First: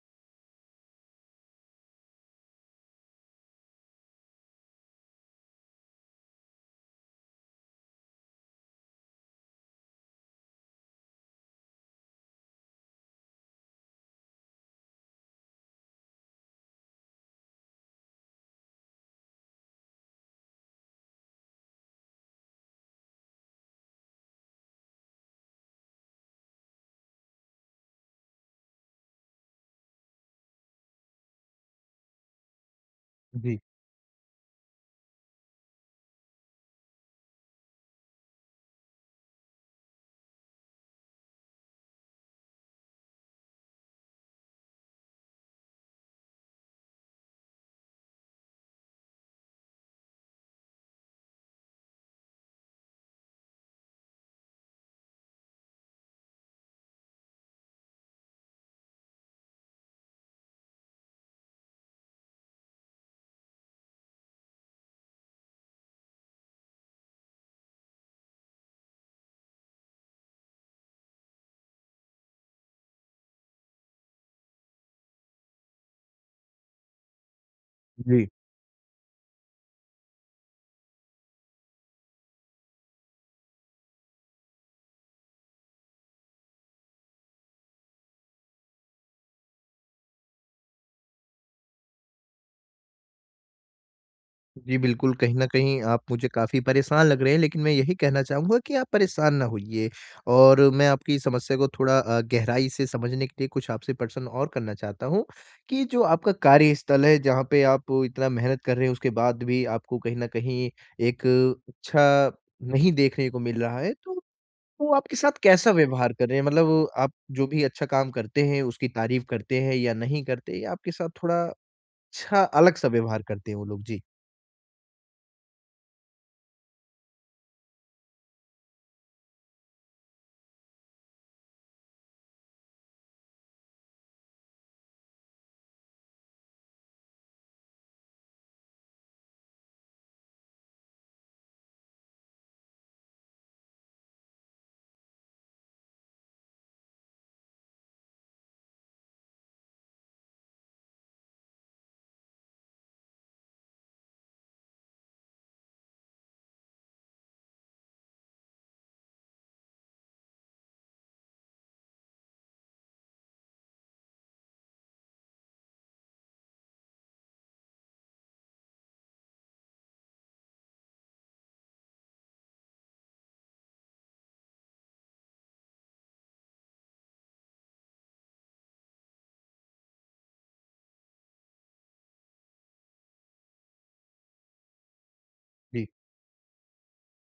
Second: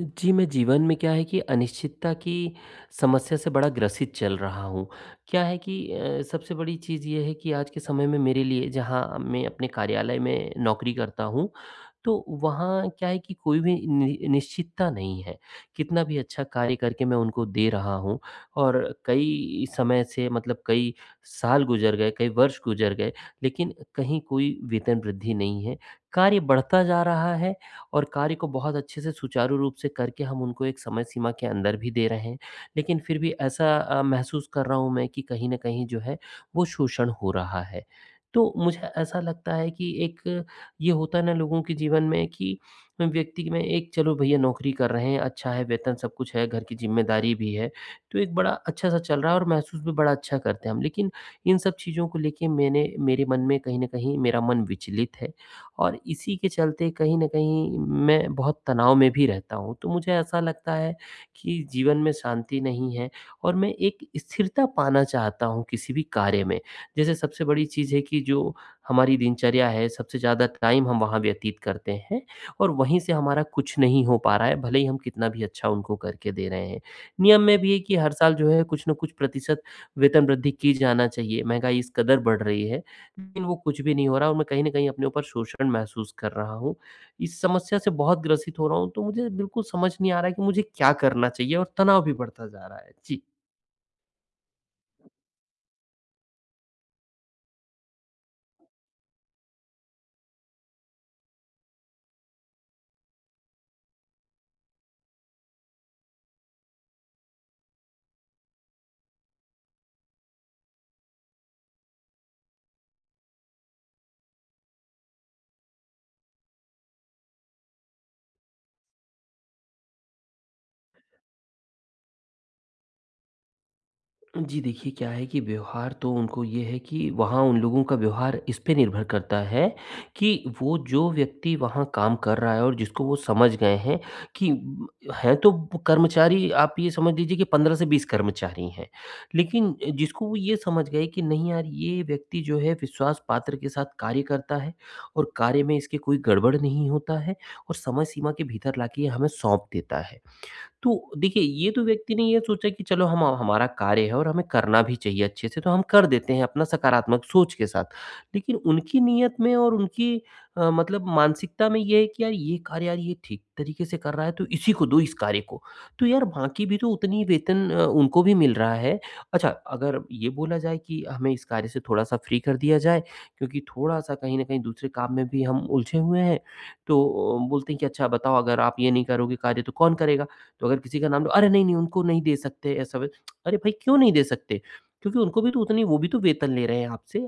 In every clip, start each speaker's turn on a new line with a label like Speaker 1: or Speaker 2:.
Speaker 1: जी, मैं जीवन में क्या है कि अनिश्चितता की समस्या से बड़ा ग्रसित चल रहा हूँ। क्या है कि सबसे बड़ी चीज़ ये है कि आज के समय में मेरे लिए जहाँ मैं अपने कार्यालय में नौकरी करता हूँ, तो वहाँ क्या है कि कोई भी नि निश्चितता नहीं है। कितना भी अच्छा कार्य करके मैं उनको दे रहा हूँ और कई समय से मतलब कई साल गुज़र गए, कई वर्ष गुज़र गए, लेकिन कहीं कोई वेतन वृद्धि नहीं है। कार्य बढ़ता जा रहा है और कार्य को बहुत अच्छे से सुचारू रूप से करके हम उनको एक समय सीमा के अंदर भी दे रहे हैं, लेकिन फिर भी
Speaker 2: जी।
Speaker 1: ऐसा महसूस कर रहा हूँ मैं कि कहीं न कहीं जो है वो शोषण हो रहा है। तो मुझे ऐसा लगता है कि एक ये होता है ना लोगों के जीवन में कि व्यक्ति में एक चलो भैया नौकरी कर रहे हैं, अच्छा है, वेतन सब कुछ है, घर की ज़िम्मेदारी भी है, तो एक बड़ा अच्छा-सा चल रहा है और महसूस भी बड़ा अच्छा करते हैं हम। लेकिन इन सब चीज़ों को लेके मैंने मेरे मन में कहीं न कहीं मेरा मन विचलित है और इसी के चलते कहीं न कहीं मैं बहुत तनाव में भी रहता हूँ। तो मुझे ऐसा लगता है कि जीवन में शांति नहीं है और मैं एक स्थिरता पाना चाहता हूँ किसी भी कार्य में। जैसे सबसे बड़ी चीज़ है कि जो हमारी दिनचर्या है, सबसे ज़्यादा टाइम हम वहाँ व्यतीत करते हैं और वहीं से हमारा कुछ नहीं हो पा रहा है, भले ही हम कितना भी अच्छा उनको करके दे रहे हैं। नियम में भी है कि हर
Speaker 2: जी।
Speaker 1: साल जो है कुछ न कुछ प्रतिशत वेतन वृद्धि की जाना चाहिए, महँगाई इस कदर बढ़ रही है, लेकिन वो कुछ भी नहीं हो रहा और मैं कहीं न कहीं अपने ऊपर शोषण महसूस कर रहा हूँ। इस समस्या से बहुत ग्रसित हो रहा हूँ, तो मुझे बिल्कुल समझ नहीं आ रहा है कि मुझे क्या करना चाहिए और तनाव भी बढ़ता जा रहा है। जी।
Speaker 2: जी, बिल्कुल, कहीं न कहीं आप मुझे काफ़ी परेशान लग रहे हैं, लेकिन मैं यही कहना चाहूँगा कि आप परेशान ना होइए और मैं आपकी समस्या को थोड़ा गहराई से समझने के लिए कुछ आपसे प्रश्न और करना चाहता हूँ कि जो आपका कार्यस्थल है, जहाँ पे आप इतना मेहनत कर रहे हैं, उसके बाद भी आपको कहीं न कहीं एक अच्छा नहीं देखने को मिल रहा है, तो वो आपके साथ कैसा व्यवहार कर रहे हैं? मतलब आप जो भी अच्छा काम करते हैं, उसकी तारीफ़ करते हैं या नहीं करते या आपके साथ थोड़ा अच्छा अलग-सा व्यवहार करते हैं वो लोग? जी।
Speaker 1: जी, देखिए क्या है कि व्यवहार तो उनको ये है कि वहाँ उन लोगों का व्यवहार इस पे निर्भर करता है कि वो जो व्यक्ति वहाँ काम कर रहा है और जिसको वो समझ गए हैं कि हैं तो कर्मचारी आप ये समझ लीजिए कि 15 से 20 कर्मचारी हैं। लेकिन जिसको वो ये समझ गए कि नहीं यार, ये व्यक्ति जो है विश्वास पात्र के साथ कार्य करता है और कार्य में इसके कोई गड़बड़ नहीं होता है और समय सीमा के भीतर लाके ये हमें सौंप देता है। तो देखिए, ये तो व्यक्ति ने ये सोचा कि चलो हम हमारा कार्य है और हमें करना भी चाहिए अच्छे से, तो हम कर देते हैं अपना सकारात्मक सोच के साथ। लेकिन उनकी नीयत में और उनकी मतलब मानसिकता में ये है कि यार ये कार्य, यार ये ठीक तरीके से कर रहा है, तो इसी को दो इस कार्य को। तो यार बाकी भी तो उतनी ही वेतन उनको भी मिल रहा है। अच्छा, अगर ये बोला जाए कि हमें इस कार्य से थोड़ा-सा फ्री कर दिया जाए, क्योंकि थोड़ा-सा कहीं न कहीं दूसरे काम में भी हम उलझे हुए हैं, तो बोलते हैं कि अच्छा, बताओ अगर आप ये नहीं करोगे कार्य तो कौन करेगा? तो अगर किसी का नाम लो, अरे नहीं, नहीं उनको नहीं दे सकते, ऐसा वै अरे भाई, क्यों नहीं दे सकते? क्योंकि उनको भी तो उतनी
Speaker 2: जी,
Speaker 1: वो भी तो वेतन ले रहे हैं आपसे,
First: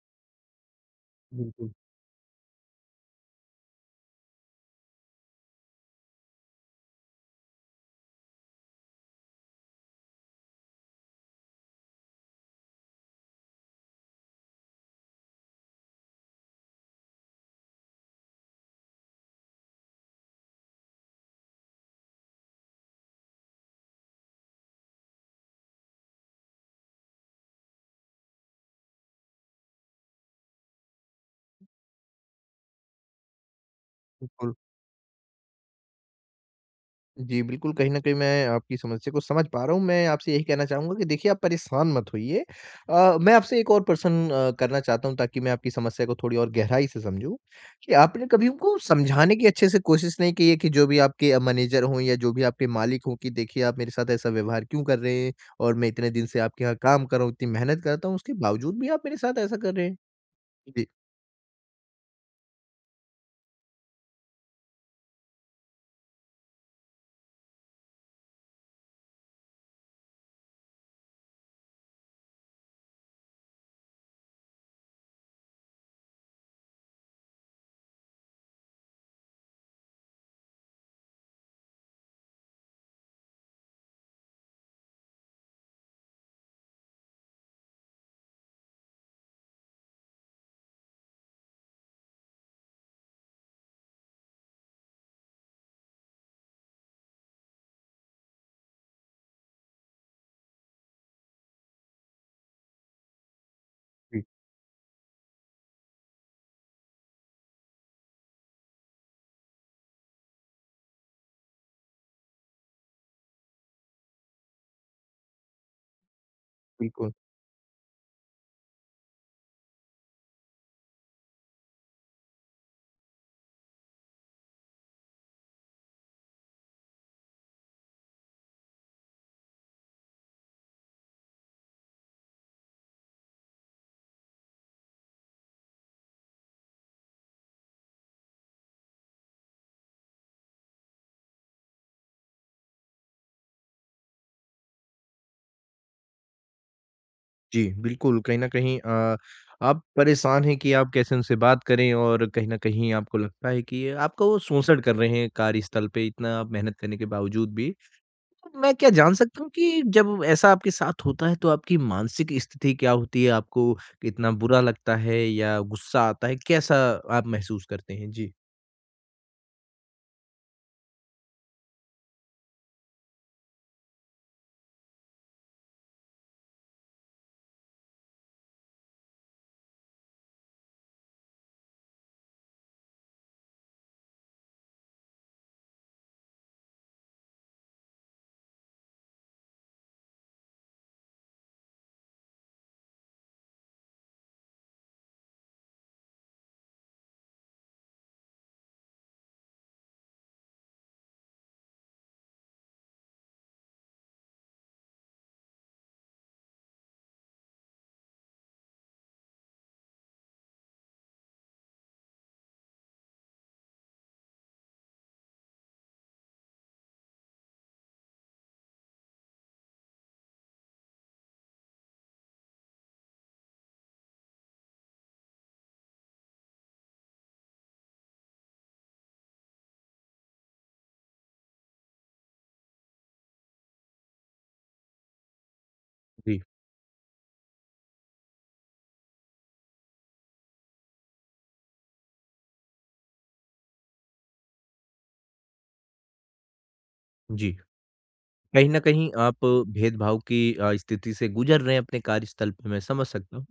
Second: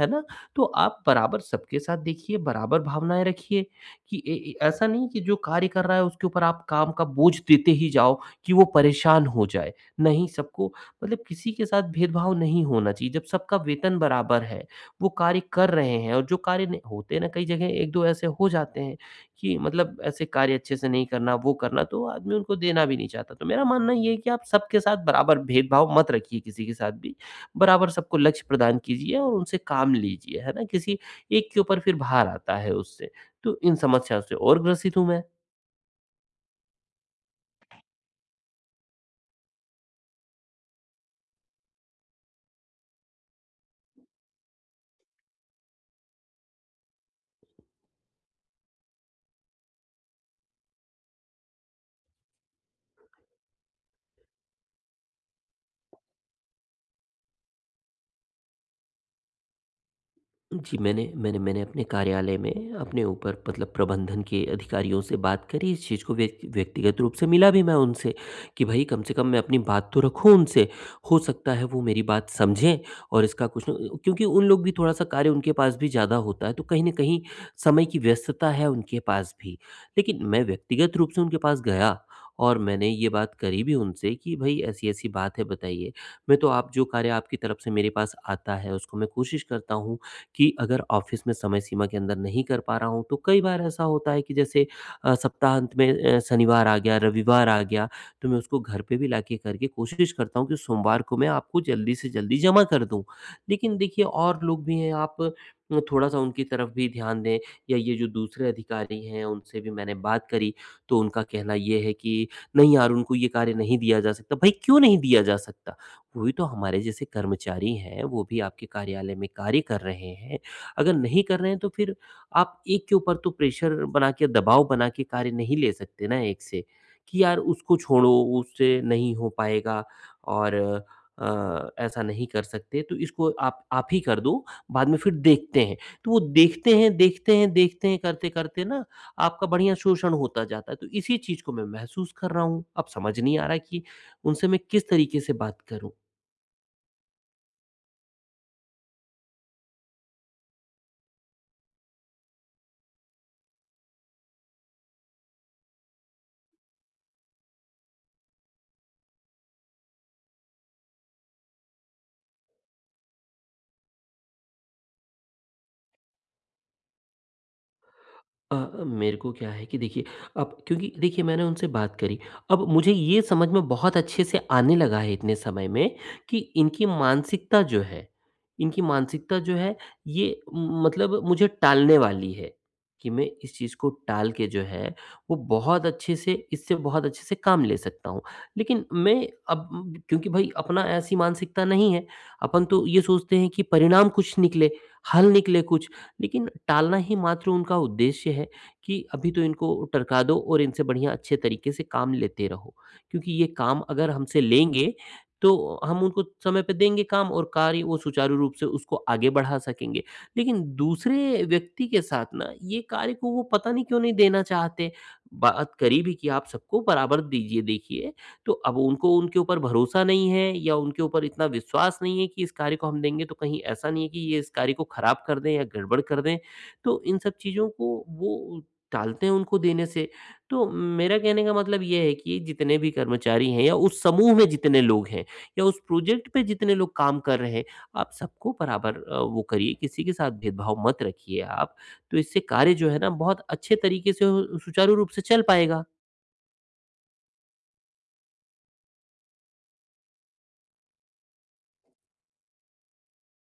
Speaker 1: है ना? तो आप बराबर
Speaker 2: बिल्कुल,
Speaker 1: सबके साथ देखिए, बराबर भावनाएँ रखिए कि ए ए ऐसा नहीं कि जो कार्य कर रहा है उसके ऊपर आप काम का बोझ देते ही जाओ कि वो परेशान हो जाए। नहीं, सबको मतलब किसी के साथ भेदभाव नहीं होना चाहिए। जब सबका वेतन बराबर है, वो कार्य कर रहे हैं और जो कार्य नहीं होते ना कई जगह 1-2 ऐसे हो जाते हैं कि मतलब ऐसे कार्य अच्छे से नहीं करना, वो करना, तो आदमी उनको देना भी नहीं चाहता। तो मेरा मानना ये है कि आप सबके साथ बराबर भेदभाव मत रखिए किसी के साथ भी। बराबर सबको लक्ष्य प्रदान कीजिए और उनसे काम लीजिए, है ना? किसी एक के ऊपर फिर भार आता है उससे। तो इन समस्या से
Speaker 2: बिल्कुल।
Speaker 1: और ग्रसित हूँ मैं।
Speaker 2: जी, बिल्कुल, कहीं न कहीं मैं आपकी समस्या को समझ पा रहा हूँ। मैं आपसे यही कहना चाहूँगा कि देखिए आप परेशान मत होइए। मैं आपसे एक और प्रश्न करना चाहता हूँ ताकि मैं आपकी समस्या को थोड़ी और गहराई से समझूँ, कि आपने कभी उनको समझाने की अच्छे से कोशिश नहीं की है कि जो भी आपके मैनेजर हों या जो भी आपके मालिक हों कि देखिए आप मेरे साथ ऐसा व्यवहार क्यों कर रहे हैं और मैं इतने दिन से आपके यहाँ काम कर रहा हूँ, इतनी मेहनत करता हूँ, उसके बावजूद भी आप मेरे साथ ऐसा कर रहे हैं?
Speaker 1: जी,
Speaker 2: जी।
Speaker 1: मैंने मैंने मैंने अपने कार्यालय में अपने ऊपर मतलब प्रबंधन के अधिकारियों से बात करी, इस चीज़ को व्यक्तिगत रूप से मिला भी मैं उनसे कि भई कम से कम मैं अपनी बात तो रखूँ उनसे, हो सकता है वो मेरी बात समझें और इसका कुछ न, क्योंकि उन लोग भी थोड़ा-सा कार्य उनके पास भी ज़्यादा होता है, तो कहीं न कहीं समय की व्यस्तता है उनके पास भी। लेकिन मैं व्यक्तिगत रूप से उनके पास गया और मैंने ये बात करी भी उनसे कि भई ऐसी-ऐसी बात है, बताइए, मैं तो आप जो कार्य आपकी तरफ से मेरे पास आता है उसको मैं कोशिश करता हूँ कि अगर ऑफ़िस में समय सीमा के अंदर नहीं कर पा रहा हूँ, तो कई बार ऐसा होता है कि जैसे सप्ताहांत में शनिवार आ गया, रविवार आ गया, तो मैं उसको घर पे भी लाके करके कोशिश करता हूँ कि सोमवार को मैं आपको जल्दी से जल्दी जमा कर दूँ। लेकिन देखिए
Speaker 2: जी,
Speaker 1: और लोग भी हैं, आप थोड़ा-सा उनकी तरफ भी ध्यान दें या ये जो दूसरे अधिकारी हैं, उनसे भी मैंने बात करी, तो उनका कहना ये है कि, "नहीं यार, उनको ये कार्य नहीं दिया जा सकता।" भाई क्यों नहीं दिया जा सकता? वही तो हमारे जैसे
Speaker 2: बिल्कुल।
Speaker 1: कर्मचारी हैं, वो भी आपके कार्यालय में कार्य कर रहे हैं। अगर नहीं कर रहे हैं तो फिर आप एक के ऊपर तो प्रेशर बना के, दबाव बना के कार्य नहीं ले सकते ना एक से, कि यार उसको छोड़ो, उससे नहीं हो पाएगा और ऐसा नहीं कर सकते तो इसको आप ही कर दो, बाद में फिर देखते हैं। तो वो देखते हैं, देखते हैं, देखते हैं करते-करते ना आपका बढ़िया शोषण होता जाता है। तो इसी चीज़ को मैं महसूस कर रहा हूँ। अब समझ नहीं आ रहा कि उनसे मैं किस तरीके से बात करूँ?
Speaker 2: जी, बिल्कुल, कहीं न कहीं आप परेशान हैं कि आप कैसे उनसे बात करें और कहीं न कहीं आपको लगता है कि ये आपका वो शोषण कर रहे हैं कार्यस्थल पे इतना आप मेहनत करने के बावजूद भी। तो मैं क्या जान सकता हूँ कि जब ऐसा आपके साथ होता है तो आपकी मानसिक स्थिति क्या होती है? आपको कितना बुरा लगता है या गुस्सा आता है? कैसा आप महसूस करते हैं? जी।
Speaker 1: मेरे को क्या है कि देखिए अब क्योंकि देखिए मैंने उनसे बात करी। अब मुझे ये समझ में बहुत अच्छे से आने लगा है इतने समय में कि इनकी मानसिकता जो है ये म मतलब मुझे टालने वाली है, कि मैं इस चीज़ को टाल के जो है वो बहुत अच्छे से इससे बहुत अच्छे से काम ले सकता हूँ। लेकिन मैं अब क्योंकि भई अपना ऐसी मानसिकता नहीं है, अपन तो ये सोचते हैं कि परिणाम कुछ निकले, हल निकले कुछ। लेकिन टालना ही मात्र उनका उद्देश्य है कि अभी तो इनको टरका दो और इनसे बढ़िया अच्छे तरीके से काम लेते रहो। क्योंकि ये काम अगर हमसे लेंगे, तो हम उनको समय पे देंगे काम और कार्य वो सुचारू रूप से उसको आगे बढ़ा सकेंगे। लेकिन दूसरे व्यक्ति के साथ ना ये कार्य को वो पता नहीं क्यों नहीं देना चाहते। बात करी भी कि आप सबको बराबर दीजिए देखिए, तो अब उनको उनके ऊपर भरोसा नहीं है या उनके ऊपर इतना विश्वास नहीं है कि इस कार्य को हम देंगे तो कहीं ऐसा नहीं है कि ये इस कार्य को खराब कर दें या गड़बड़ कर दें, तो इन सब चीज़ों को वो टालते हैं उनको देने से। तो मेरा कहने का मतलब ये है कि जितने भी कर्मचारी हैं या उस समूह में जितने लोग हैं या उस प्रोजेक्ट
Speaker 2: जी।
Speaker 1: पे जितने लोग काम कर रहे हैं, आप सबको बराबर वो करिए, किसी के साथ भेदभाव मत रखिए आप, तो इससे कार्य जो है ना बहुत अच्छे तरीके से सुचारू रूप से चल पाएगा।
Speaker 2: जी। कहीं न कहीं आप भेदभाव की स्थिति से गुज़र रहे हैं अपने कार्यस्थल पे, मैं समझ सकता हूँ।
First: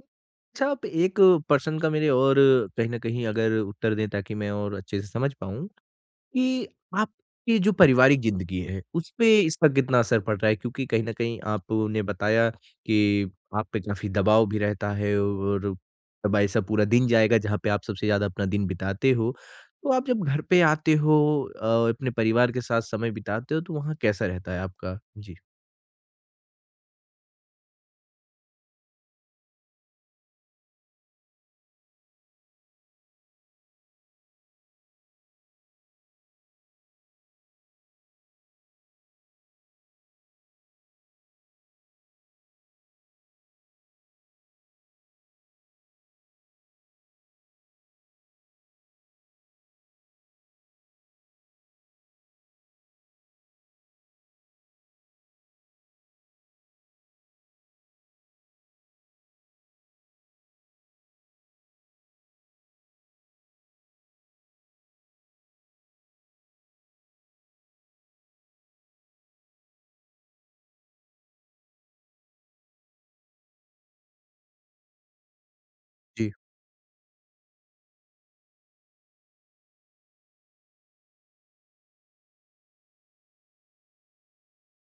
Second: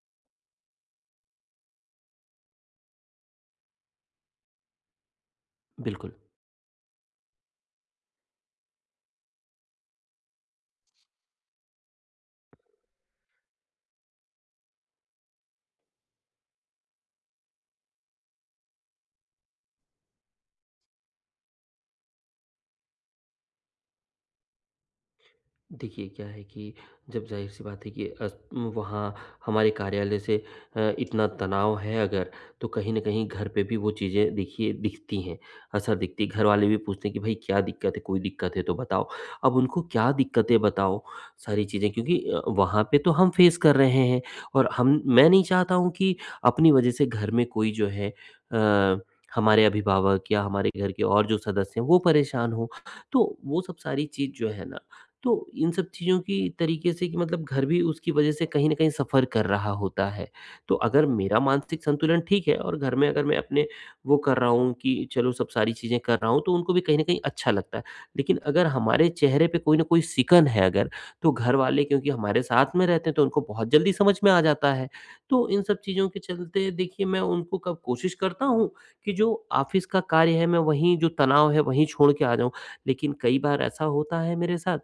Speaker 2: अच्छा आप 1 पर्सन का मेरे और कहीं न कहीं अगर उत्तर दें ताकि मैं और अच्छे से समझ पाऊँ।
Speaker 1: बिल्कुल।
Speaker 2: कि आपकी जो पारिवारिक ज़िंदगी है, उसपे इसका कितना असर पड़ रहा है? क्योंकि कहीं न कहीं आपने बताया कि आप पे काफ़ी दबाव भी रहता है और तब ऐसा पूरा दिन जाएगा जहाँ पे आप सबसे ज़्यादा अपना दिन बिताते हो। तो आप जब घर पे आते हो अपने परिवार के साथ समय बिताते हो तो वहाँ कैसा रहता है आपका? जी।
Speaker 1: देखिए, क्या है कि जब ज़ाहिर-सी बात है कि अस वहाँ हमारे कार्यालय से इतना तनाव है अगर, तो कहीं न कहीं घर पे भी वो चीज़ें देखिए दिखती हैं, असर दिखती है। घरवाले भी पूछते हैं कि, "भई क्या दिक्कत है? कोई दिक्कत है तो बताओ।" अब उनको क्या दिक्कतें बताओ, सारी चीज़ें क्योंकि वहाँ पे तो हम फ़ेस कर रहे हैं और हम, मैं नहीं चाहता हूँ कि अपनी वजह से घर में कोई जो है अ, हमारे अभिभावक या हमारे घर के और जो सदस्य हैं, वो परेशान हों। तो वो सब सारी चीज़ जो है ना, तो इन सब चीज़ों की तरीके से कि मतलब घर भी उसकी वजह से कहीं न कहीं सफ़र कर रहा होता है। तो अगर मेरा मानसिक संतुलन ठीक है और घर में अगर मैं अपने वो कर रहा हूँ कि चलो सब सारी चीज़ें कर रहा हूँ, तो उनको भी कहीं न कहीं अच्छा लगता है। लेकिन अगर हमारे चेहरे पे कोई न कोई सिकन है अगर, तो घरवाले क्योंकि हमारे साथ में रहते हैं तो उनको बहुत जल्दी समझ में आ जाता है। तो इन सब चीज़ों के चलते देखिए मैं उनको कब कोशिश करता हूँ कि जो ऑफ़िस का कार्य है मैं वहीं जो तनाव है वहीं छोड़ के आ जाऊँ। लेकिन कई बार ऐसा होता है मेरे साथ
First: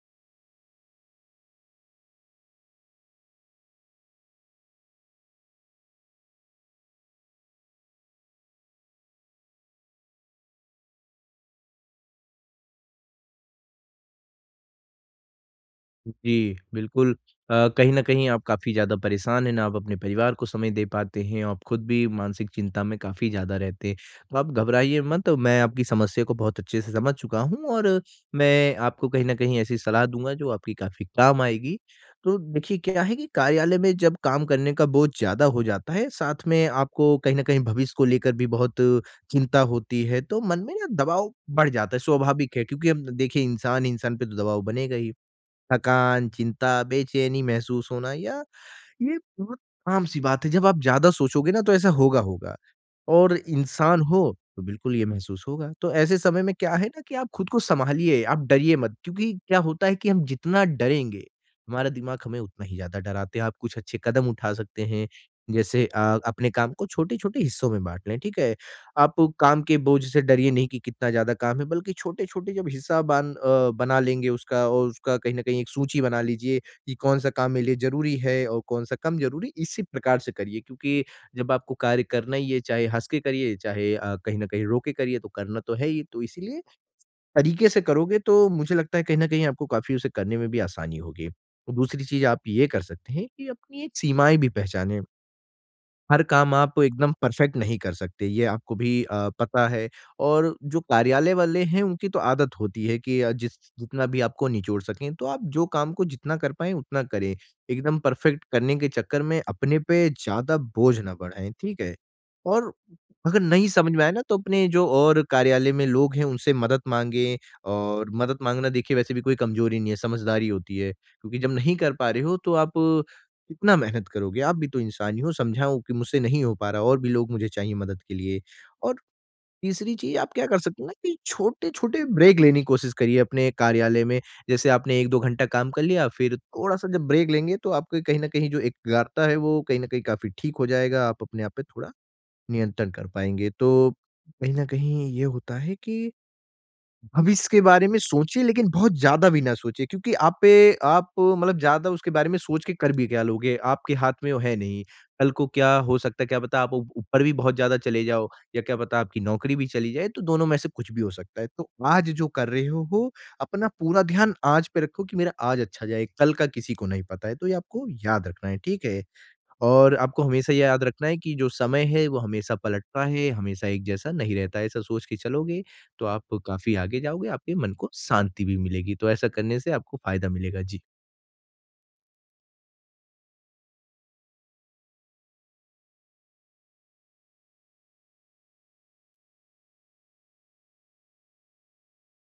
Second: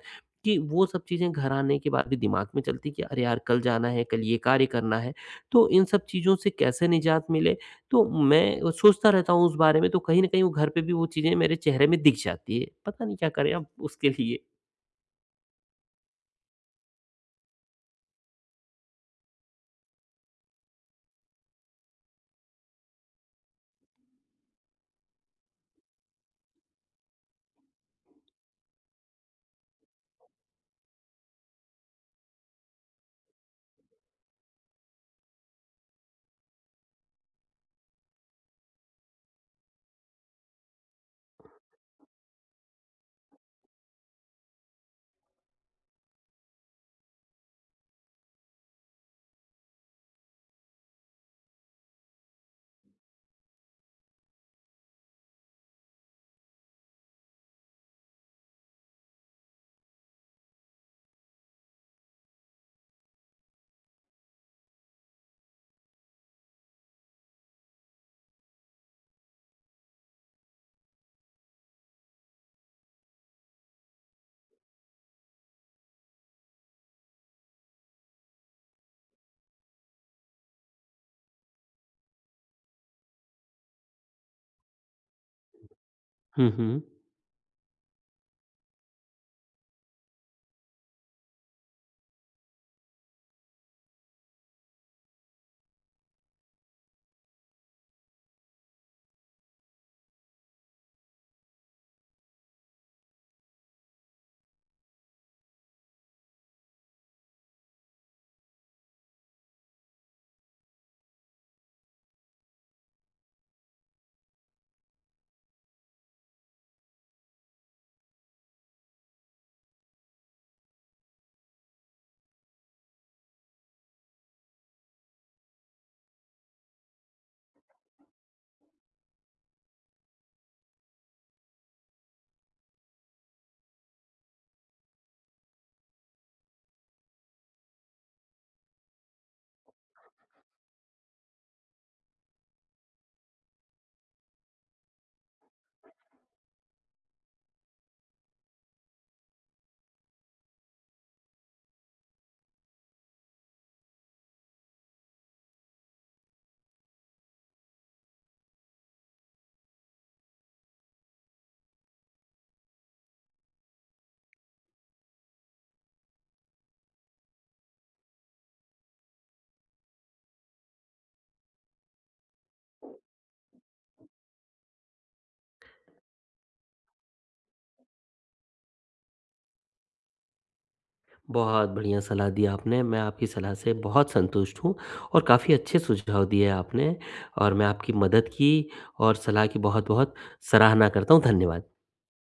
Speaker 1: कि वो सब चीज़ें घर आने के बाद भी दिमाग में चलती हैं कि अरे यार कल जाना है, कल ये कार्य करना है। तो इन सब चीज़ों से कैसे निजात मिले? तो मैं सोचता रहता हूँ उस बारे में, तो कहीं न कहीं वो घर पे भी वो चीज़ें मेरे चेहरे में दिख जाती है। पता नहीं क्या करें अब उसके लिए?
Speaker 2: जी, बिल्कुल। कहीं न कहीं आप काफ़ी ज़्यादा परेशान हैं, ना आप अपने परिवार को समय दे पाते हैं, आप खुद भी मानसिक चिंता में काफ़ी ज़्यादा रहते हैं। तो आप घबराइए मत, मैं आपकी समस्या को बहुत अच्छे से समझ चुका हूँ और मैं आपको कहीं न कहीं ऐसी सलाह दूँगा जो आपकी काफ़ी काम आएगी। तो देखिए क्या है कि कार्यालय में जब काम करने का बोझ ज़्यादा हो जाता है, साथ में आपको कहीं न कहीं भविष्य को लेकर भी बहुत चिंता होती है, तो मन में ना दबाव बढ़ जाता है, स्वाभाविक है क्योंकि हम देखिए इंसान, इंसान पे तो दबाव बनेगा ही। थकान, चिंता, बेचैनी महसूस होना या ये बहुत आम सी बात है। जब आप ज़्यादा सोचोगे ना तो ऐसा होगा-होगा और इंसान हो तो बिल्कुल ये महसूस होगा। तो ऐसे समय में क्या है ना कि आप खुद को सँभालिए, आप डरिए मत क्योंकि क्या होता है कि हम जितना डरेंगे, हमारा दिमाग हमें उतना ही ज़्यादा डराते हैं। आप कुछ अच्छे कदम उठा सकते हैं, जैसे अपने काम को छोटे-छोटे हिस्सों में बाँट लें, ठीक है? आप काम के बोझ से डरिए नहीं कि कितना ज़्यादा काम है, बल्कि छोटे-छोटे जब हिस्सा बना लेंगे उसका और उसका कहीं न कहीं एक सूची बना लीजिए कि कौन-सा काम मेरे लिए ज़रूरी है और कौन-सा कम ज़रूरी, इसी प्रकार से करिए क्योंकि जब आपको कार्य करना ही है, चाहे हँस के करिए, चाहे कहीं न कहीं रो के करिए, तो करना तो है ही। तो
Speaker 1: हुँ,
Speaker 2: इसीलिए
Speaker 1: हुँ।
Speaker 2: तरीके से करोगे तो मुझे लगता है कहीं न कहीं आपको काफ़ी उसे करने में भी आसानी होगी। और दूसरी चीज़ आप ये कर सकते हैं कि अपनी एक सीमाएँ भी पहचानें। हर काम आप एकदम परफेक्ट नहीं कर सकते, ये आपको भी पता है और जो कार्यालय वाले हैं, उनकी तो आदत होती है कि जिस जितना भी आपको निचोड़ सकें, तो आप जो काम को जितना कर पाएँ, उतना करें। एकदम परफेक्ट करने के चक्कर में अपने पे ज़्यादा बोझ ना बढ़ाएँ, ठीक है? और अगर नहीं समझ में आए ना, तो अपने जो और कार्यालय में लोग हैं, उनसे मदद माँगे और मदद माँगना देखिए वैसे भी कोई कमज़ोरी नहीं है, समझदारी होती है। क्योंकि जब नहीं कर पा रहे हो, तो आप कितना मेहनत करोगे? आप भी तो इंसान ही हो, समझाओ कि मुझसे नहीं हो पा रहा और भी लोग मुझे चाहिए मदद के लिए। और तीसरी चीज़ आप क्या कर सकते हो ना कि छोटे-छोटे ब्रेक लेने की कोशिश करिए अपने कार्यालय में। जैसे आपने 1-2 घंटा काम कर लिया, फिर थोड़ा-सा जब ब्रेक लेंगे तो आपके कहीं न कहीं जो एकाग्रता है वो कहीं न कहीं काफ़ी ठीक हो जाएगा। आप अपने आप पे थोड़ा नियंत्रण कर पाएँगे। तो कहीं न कहीं ये होता है कि भविष्य के बारे में सोचिए लेकिन बहुत ज़्यादा भी ना सोचिए क्योंकि आप पे आप मतलब ज़्यादा उसके बारे में सोच के कर भी क्या लोगे? आपके हाथ में वो है नहीं। कल को क्या हो सकता है क्या पता आप ऊ ऊपर भी बहुत ज़्यादा चले जाओ या क्या पता आपकी नौकरी भी चली जाए तो दोनों में से कुछ भी हो सकता है। तो आज जो कर रहे हो, अपना पूरा ध्यान आज पे रखो कि मेरा आज अच्छा जाए, कल का किसी को नहीं पता है तो ये आपको याद रखना है, ठीक है? और आपको हमेशा ये याद रखना है कि जो समय है वो हमेशा पलटता है, हमेशा एक जैसा नहीं रहता है। ऐसा सोच के चलोगे तो आप काफ़ी आगे जाओगे, आपके मन को शांति भी मिलेगी। तो ऐसा करने से आपको फ़ायदा मिलेगा। जी।
Speaker 1: बहुत बढ़िया सलाह दी आपने। मैं आपकी सलाह से बहुत संतुष्ट हूँ और काफ़ी अच्छे सुझाव दिए आपने और मैं आपकी मदद की और सलाह की बहुत-बहुत सराहना करता हूँ। धन्यवाद।